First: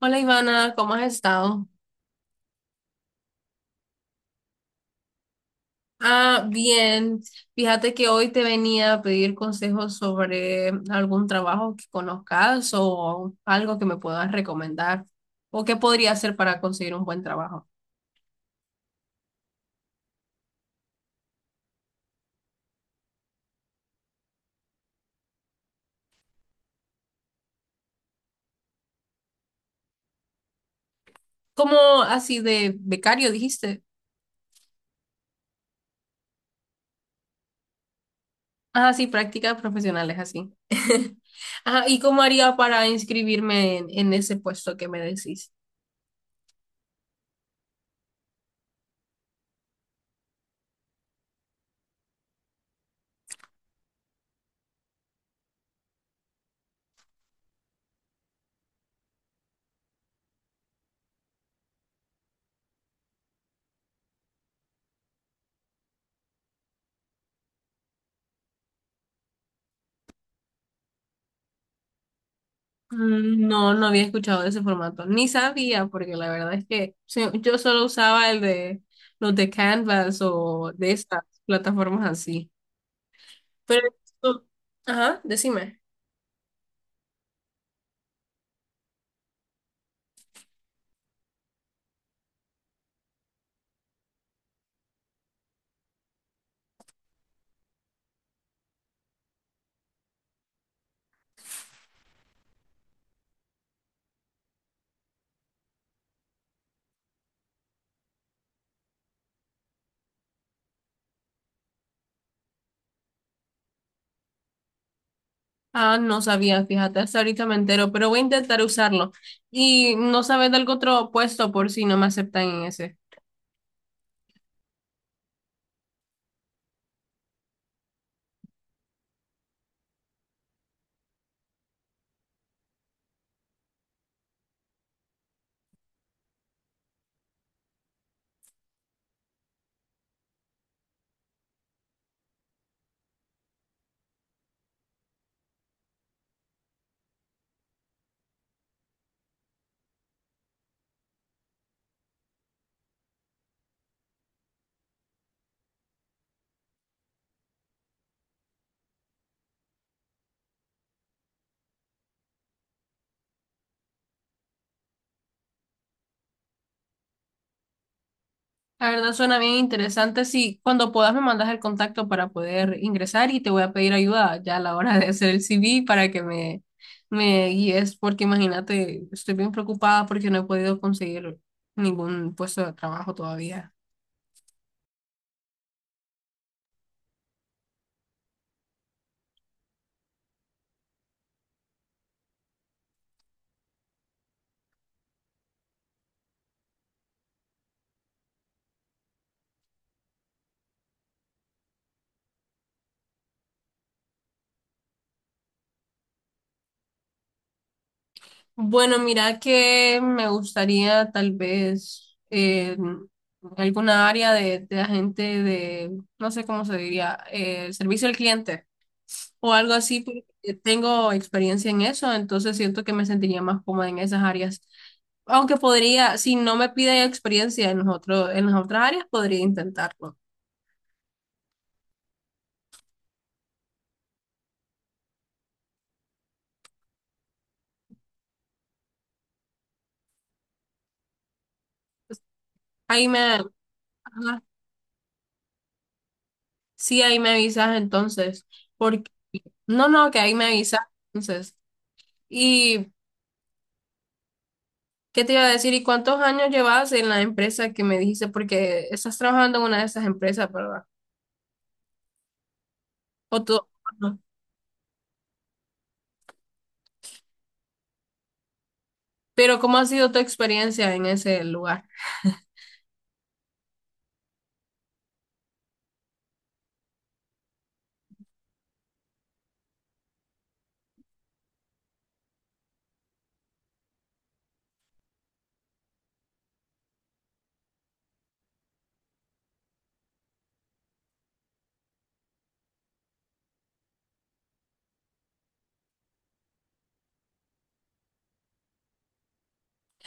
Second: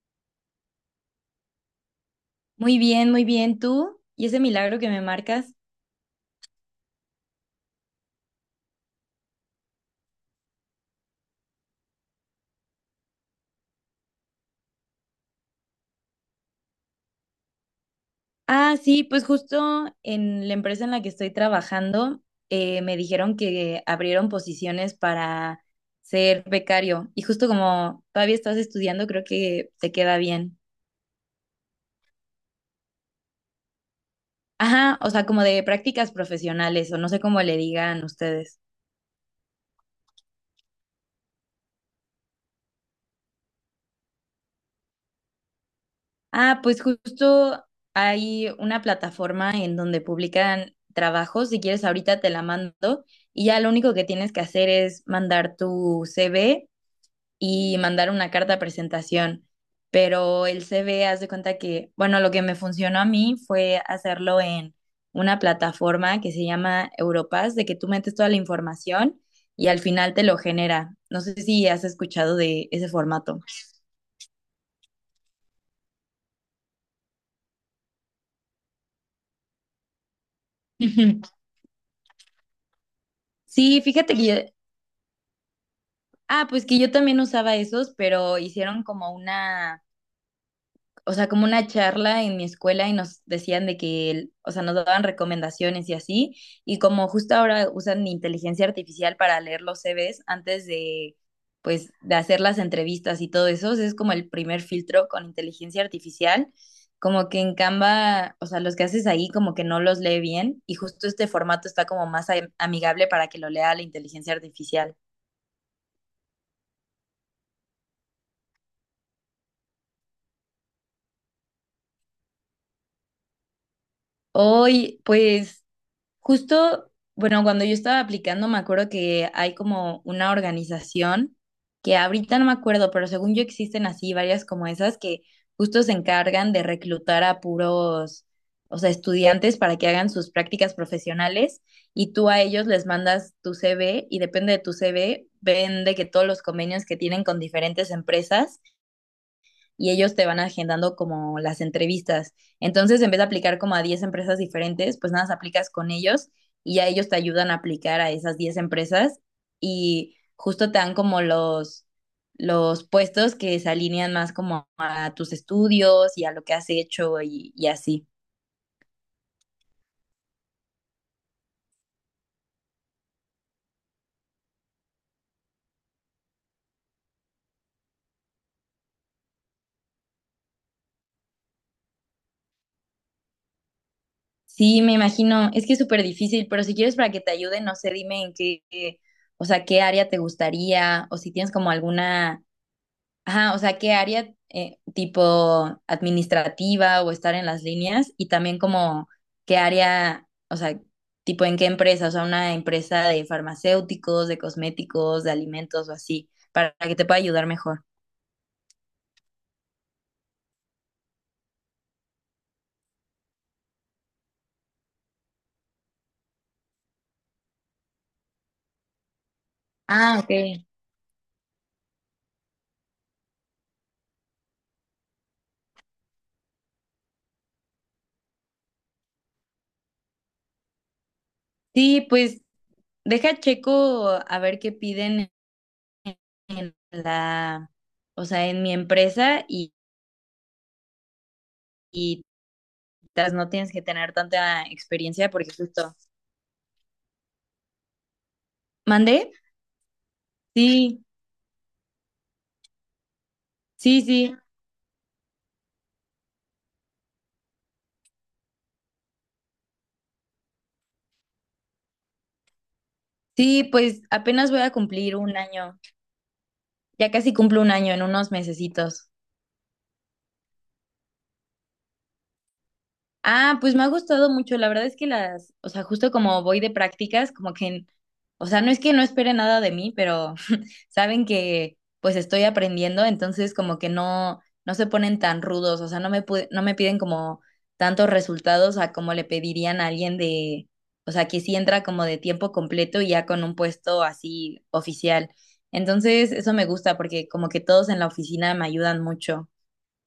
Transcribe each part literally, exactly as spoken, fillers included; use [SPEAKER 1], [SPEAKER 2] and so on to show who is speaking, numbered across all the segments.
[SPEAKER 1] Hola Ivana, ¿cómo has estado?
[SPEAKER 2] Muy bien, muy bien. ¿Tú? ¿Y ese milagro que me marcas?
[SPEAKER 1] Ah, bien. Fíjate que hoy te venía a pedir consejos sobre algún trabajo que conozcas o algo que me puedas recomendar o qué podría hacer para conseguir un buen trabajo.
[SPEAKER 2] Ah, sí, pues justo en la empresa en la que estoy trabajando, eh, me dijeron que abrieron posiciones para ser becario. Y justo como todavía estás estudiando, creo que te queda bien.
[SPEAKER 1] ¿Como así de becario dijiste?
[SPEAKER 2] Ajá, o sea, como de prácticas profesionales, o no sé cómo le digan ustedes.
[SPEAKER 1] Ah, sí, prácticas profesionales así. Ajá, ¿y cómo haría para inscribirme en, en ese puesto que me decís?
[SPEAKER 2] Ah, pues justo hay una plataforma en donde publican trabajos. Si quieres, ahorita te la mando y ya lo único que tienes que hacer es mandar tu C V y mandar una carta de presentación. Pero el C V, haz de cuenta que, bueno, lo que me funcionó a mí fue hacerlo en una plataforma que se llama Europass, de que tú metes toda la información y al final te lo genera. No sé si has escuchado de ese formato.
[SPEAKER 1] Mm, No, no había escuchado de ese formato, ni sabía, porque la verdad es que sí, yo solo usaba el de los de Canvas o de estas plataformas así.
[SPEAKER 2] Sí,
[SPEAKER 1] Pero,
[SPEAKER 2] fíjate que yo.
[SPEAKER 1] esto- ajá, decime.
[SPEAKER 2] Ah, pues que yo también usaba esos, pero hicieron como una, o sea, como una charla en mi escuela y nos decían de que, el- o sea, nos daban recomendaciones y así, y como justo ahora usan inteligencia artificial para leer los C Vs antes de, pues, de hacer las entrevistas y todo eso, o es como el primer filtro con inteligencia artificial, como que en Canva, o sea, los que haces ahí como que no los lee bien, y justo este formato está como más am- amigable para que lo lea la inteligencia artificial.
[SPEAKER 1] Ah, no sabía, fíjate, hasta ahorita me entero, pero voy a intentar usarlo. ¿Y no sabes de algún otro puesto por si no me aceptan en ese?
[SPEAKER 2] Hoy, pues. Justo, bueno, cuando yo estaba aplicando, me acuerdo que hay como una organización que ahorita no me acuerdo, pero según yo existen así varias como esas que justo se encargan de reclutar a puros, o sea, estudiantes para que hagan sus prácticas profesionales y tú a ellos les mandas tu C V y depende de tu C V, ven de que todos los convenios que tienen con diferentes empresas y ellos te van agendando como las entrevistas. Entonces, en vez de aplicar como a diez empresas diferentes, pues nada, más aplicas con ellos y ya ellos te ayudan a aplicar a esas diez empresas y justo te dan como los, los puestos que se alinean más como a tus estudios y a lo que has hecho y, y así.
[SPEAKER 1] La verdad suena bien interesante. Sí, cuando puedas me mandas el contacto para poder ingresar y te voy a pedir ayuda ya a la hora de hacer el C V para que me, me guíes, porque imagínate, estoy bien preocupada porque no he podido conseguir ningún puesto de trabajo todavía.
[SPEAKER 2] Sí, me imagino, es que es súper difícil, pero si quieres para que te ayude, no sé, dime en qué, qué, o sea, qué área te gustaría o si tienes como alguna. Ajá, o sea, ¿qué área eh, tipo administrativa o estar en las líneas? Y también como qué área, o sea, tipo en qué empresa, o sea, una empresa de farmacéuticos, de cosméticos, de alimentos o así, para que te pueda ayudar mejor.
[SPEAKER 1] Bueno, mira que me gustaría tal vez eh, alguna área de, de agente de, no sé cómo se diría, eh, servicio al cliente, o algo así,
[SPEAKER 2] Ah, ok.
[SPEAKER 1] porque tengo experiencia en eso, entonces siento que me sentiría más cómoda en esas áreas. Aunque podría, si no me pide experiencia en los otro- en las otras áreas, podría intentarlo.
[SPEAKER 2] Sí, pues deja checo a ver qué piden en la, o sea, en mi empresa y, y
[SPEAKER 1] Ahí me,
[SPEAKER 2] tas- no tienes que tener
[SPEAKER 1] ajá,
[SPEAKER 2] tanta experiencia porque justo.
[SPEAKER 1] sí, ahí me avisas entonces, porque,
[SPEAKER 2] ¿Mandé?
[SPEAKER 1] no, no, que ahí me avisas
[SPEAKER 2] Sí,
[SPEAKER 1] entonces. ¿Y
[SPEAKER 2] sí, sí.
[SPEAKER 1] qué te iba a decir? ¿Y cuántos años llevas en la empresa que me dijiste? Porque estás trabajando en una de esas empresas, ¿verdad? O tú,
[SPEAKER 2] Sí, pues
[SPEAKER 1] ajá,
[SPEAKER 2] apenas voy a cumplir un año. Ya casi cumplo un año en unos mesecitos.
[SPEAKER 1] pero ¿cómo ha sido tu experiencia en ese lugar?
[SPEAKER 2] Ah, pues me ha gustado mucho. La verdad es que las, o sea, justo como voy de prácticas, como que, o sea, no es que no espere nada de mí, pero saben que pues estoy aprendiendo, entonces como que no, no se ponen tan rudos, o sea, no me, pu- no me piden como tantos resultados a como le pedirían a alguien de, o sea, que sí entra como de tiempo completo y ya con un puesto así oficial. Entonces, eso me gusta porque como que todos en la oficina me ayudan mucho.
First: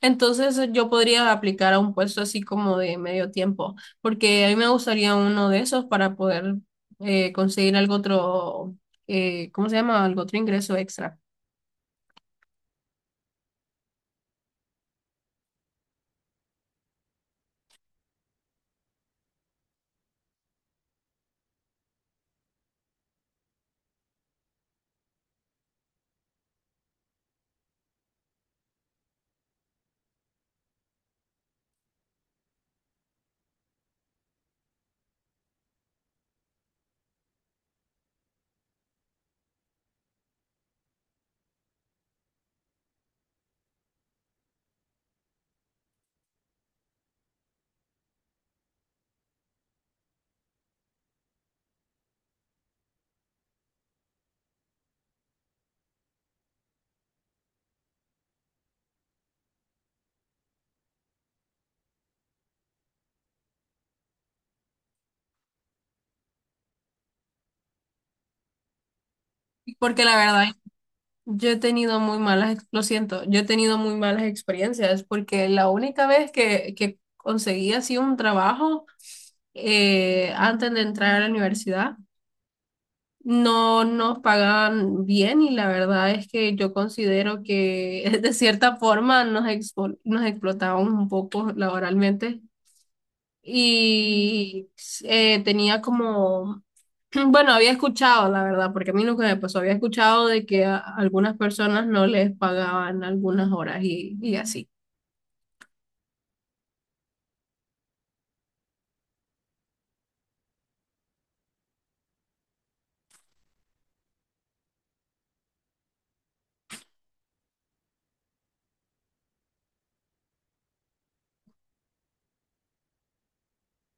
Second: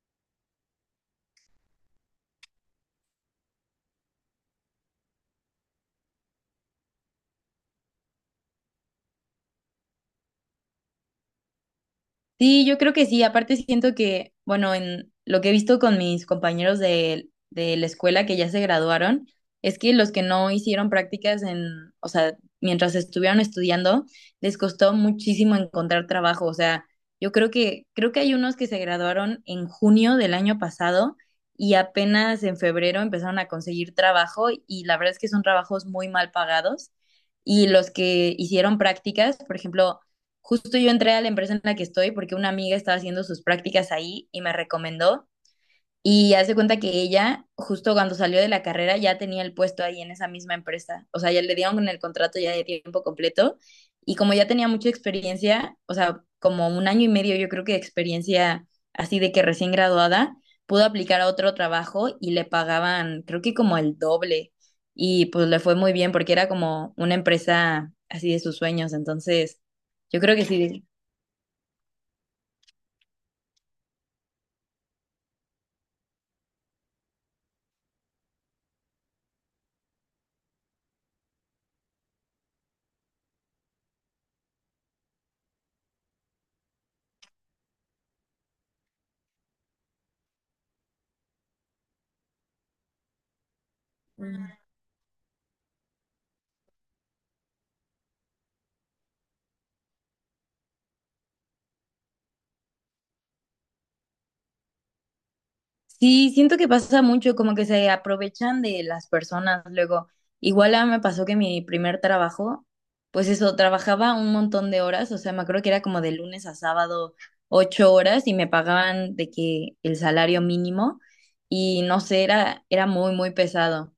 [SPEAKER 1] Entonces yo podría aplicar a un puesto así como de medio tiempo, porque a mí me gustaría uno de esos para poder eh, conseguir algo otro, eh, ¿cómo se llama? Algo otro ingreso extra.
[SPEAKER 2] Sí, yo creo que sí. Aparte siento que, bueno, en lo que he visto con mis compañeros de, de la escuela que ya se graduaron, es que los que no hicieron prácticas en, o sea, mientras estuvieron estudiando, les costó muchísimo encontrar trabajo. O sea, yo creo que, creo que hay unos que se graduaron en junio del año pasado y apenas en febrero empezaron a conseguir trabajo y la verdad es que son trabajos muy mal pagados. Y los que hicieron prácticas, por ejemplo. Justo yo entré a la empresa en la que estoy porque una amiga estaba haciendo sus prácticas ahí y me recomendó. Y hace cuenta que ella, justo cuando salió de la carrera, ya tenía el puesto ahí en esa misma empresa. O sea, ya le dieron el contrato ya de tiempo completo. Y como ya tenía mucha experiencia, o sea, como un año y medio yo creo que de experiencia así de que recién graduada, pudo aplicar a otro trabajo y le pagaban creo que como el doble. Y pues le fue muy bien porque era como una empresa así de sus sueños. Entonces,
[SPEAKER 1] Porque la
[SPEAKER 2] yo creo
[SPEAKER 1] verdad,
[SPEAKER 2] que sí.
[SPEAKER 1] yo he tenido muy malas, ex- lo siento, yo he tenido muy malas experiencias, porque la única vez que, que conseguí así un trabajo eh, antes de entrar a la universidad, no nos pagan bien y la verdad es que yo considero que de cierta forma nos, expo- nos explotaban un poco laboralmente y eh, tenía como, bueno, había escuchado la verdad, porque a mí nunca me pasó, había escuchado de que a algunas personas no les pagaban algunas horas y, y así.
[SPEAKER 2] Sí, siento que pasa mucho, como que se aprovechan de las personas luego. Igual a mí me pasó que mi primer trabajo, pues eso, trabajaba un montón de horas, o sea, me acuerdo que era como de lunes a sábado ocho horas y me pagaban de que el salario mínimo y no sé, era, era muy, muy pesado.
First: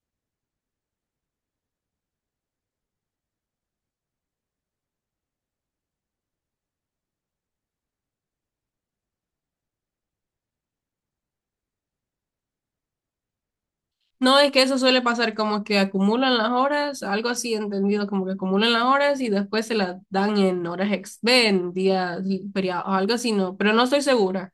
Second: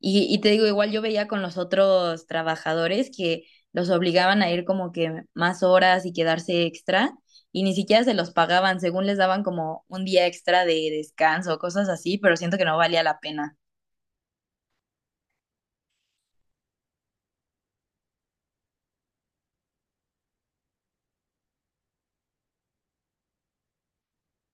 [SPEAKER 2] Y, y te digo, igual yo veía con los otros trabajadores que los obligaban a ir como que más horas y quedarse extra y ni siquiera se los pagaban, según les daban como un día extra de descanso, cosas así, pero siento que no valía la pena.
[SPEAKER 1] No, es que eso suele pasar como que acumulan las horas, algo así entendido, como que acumulan las horas y después se las dan en horas ex, ve, en días y feriados, algo así, no, pero no estoy segura.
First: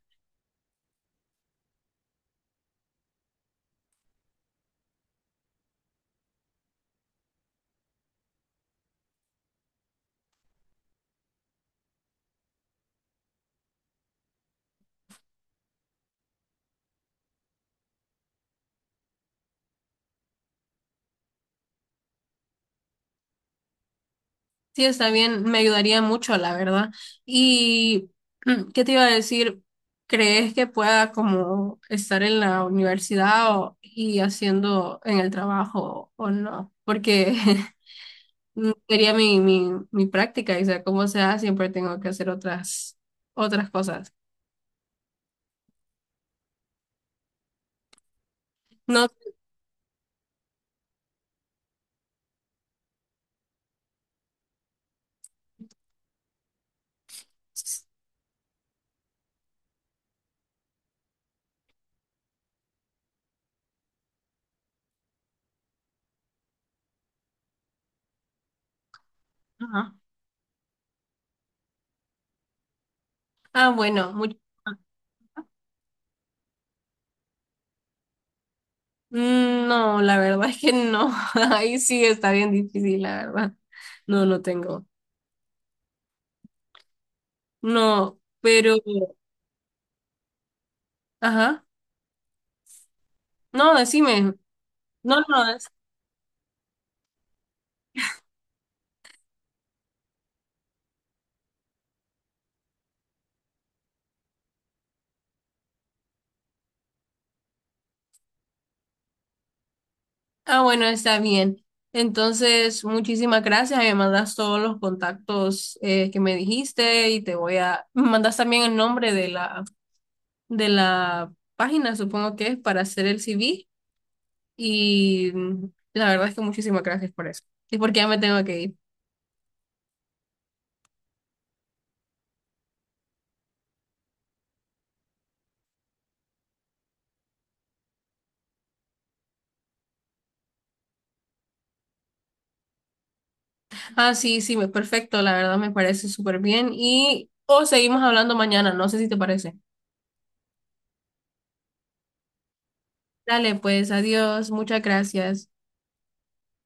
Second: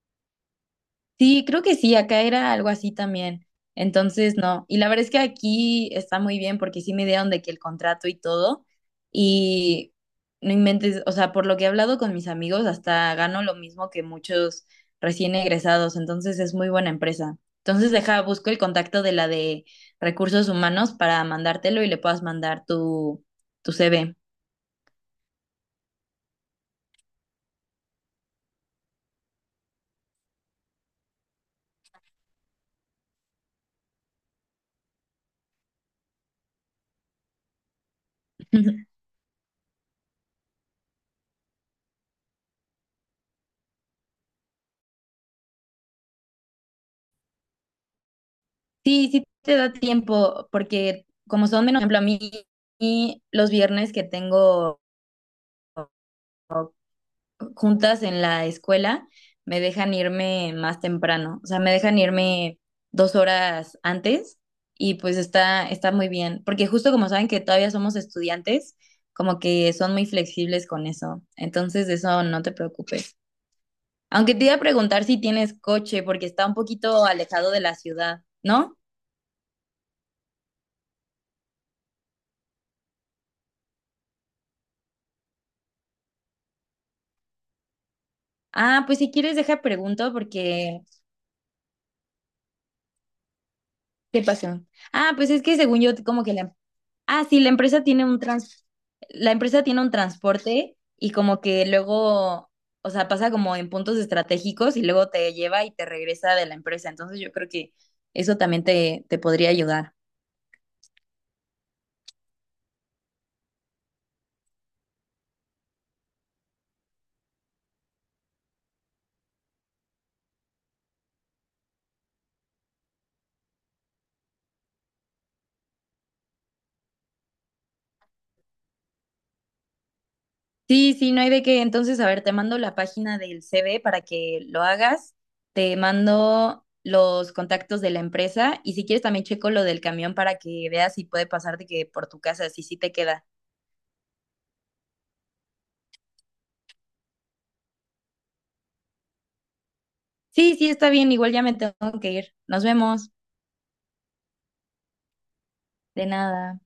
[SPEAKER 2] Sí, creo que sí, acá era algo así también. Entonces, no. Y la verdad es que aquí está muy bien porque sí me dieron de que el contrato y todo. Y no inventes, o sea, por lo que he hablado con mis amigos, hasta gano lo mismo que muchos recién egresados. Entonces, es muy buena empresa. Entonces, deja, busco el contacto de la de recursos humanos para mandártelo y le puedas mandar tu, tu C V.
[SPEAKER 1] Sí, está bien, me ayudaría mucho, la verdad. Y, mm, ¿qué te iba a decir? ¿Crees que pueda como estar en la universidad o- y haciendo en el trabajo o no? Porque mm, sería mi, mi, mi práctica y sea como sea, siempre tengo que hacer otras, otras cosas. No.
[SPEAKER 2] Sí, sí te da tiempo porque como son menos, por ejemplo, a mí y los viernes que tengo juntas en la escuela, me dejan irme más temprano, o sea, me dejan irme dos horas antes y pues está, está muy bien, porque justo como saben que todavía somos estudiantes, como que son
[SPEAKER 1] Ajá.
[SPEAKER 2] muy flexibles con eso, entonces de eso no te preocupes.
[SPEAKER 1] Ah, bueno,
[SPEAKER 2] Aunque
[SPEAKER 1] mucho.
[SPEAKER 2] te iba a preguntar si tienes coche, porque está un poquito alejado de la ciudad, ¿no?
[SPEAKER 1] Mm, No, la verdad es que no. Ahí sí está bien difícil, la verdad. No, no tengo. No, pero,
[SPEAKER 2] Ah, pues si quieres deja pregunto porque.
[SPEAKER 1] ajá. No,
[SPEAKER 2] ¿Qué
[SPEAKER 1] decime.
[SPEAKER 2] pasó? Ah,
[SPEAKER 1] No,
[SPEAKER 2] pues es
[SPEAKER 1] no,
[SPEAKER 2] que
[SPEAKER 1] es-
[SPEAKER 2] según yo como que la Ah, sí, la empresa tiene un trans, la empresa tiene un transporte y como que luego, o sea, pasa como en puntos estratégicos y luego te lleva y te regresa de la empresa. Entonces yo creo que eso también te, te podría ayudar.
[SPEAKER 1] Ah, bueno, está bien. Entonces, muchísimas gracias. Me mandas todos los contactos eh, que me dijiste y te voy a. Me mandas también el nombre de la, de la página, supongo que es, para hacer el C V. Y mm, la verdad es que muchísimas gracias por eso. Y porque ya me tengo que ir.
[SPEAKER 2] Sí, sí, no hay de qué. Entonces, a ver, te mando la página del C V para que lo hagas. Te mando los contactos de la empresa y si quieres también checo lo del camión para que veas si puede pasarte que por tu casa, si sí te queda.
[SPEAKER 1] Ah, sí, sí, me- perfecto, la verdad me parece súper bien. Y o seguimos hablando mañana, no sé si te parece.
[SPEAKER 2] Sí, sí, está bien. Igual ya me tengo que ir. Nos vemos.
[SPEAKER 1] Dale, pues, adiós, muchas gracias.
[SPEAKER 2] De nada.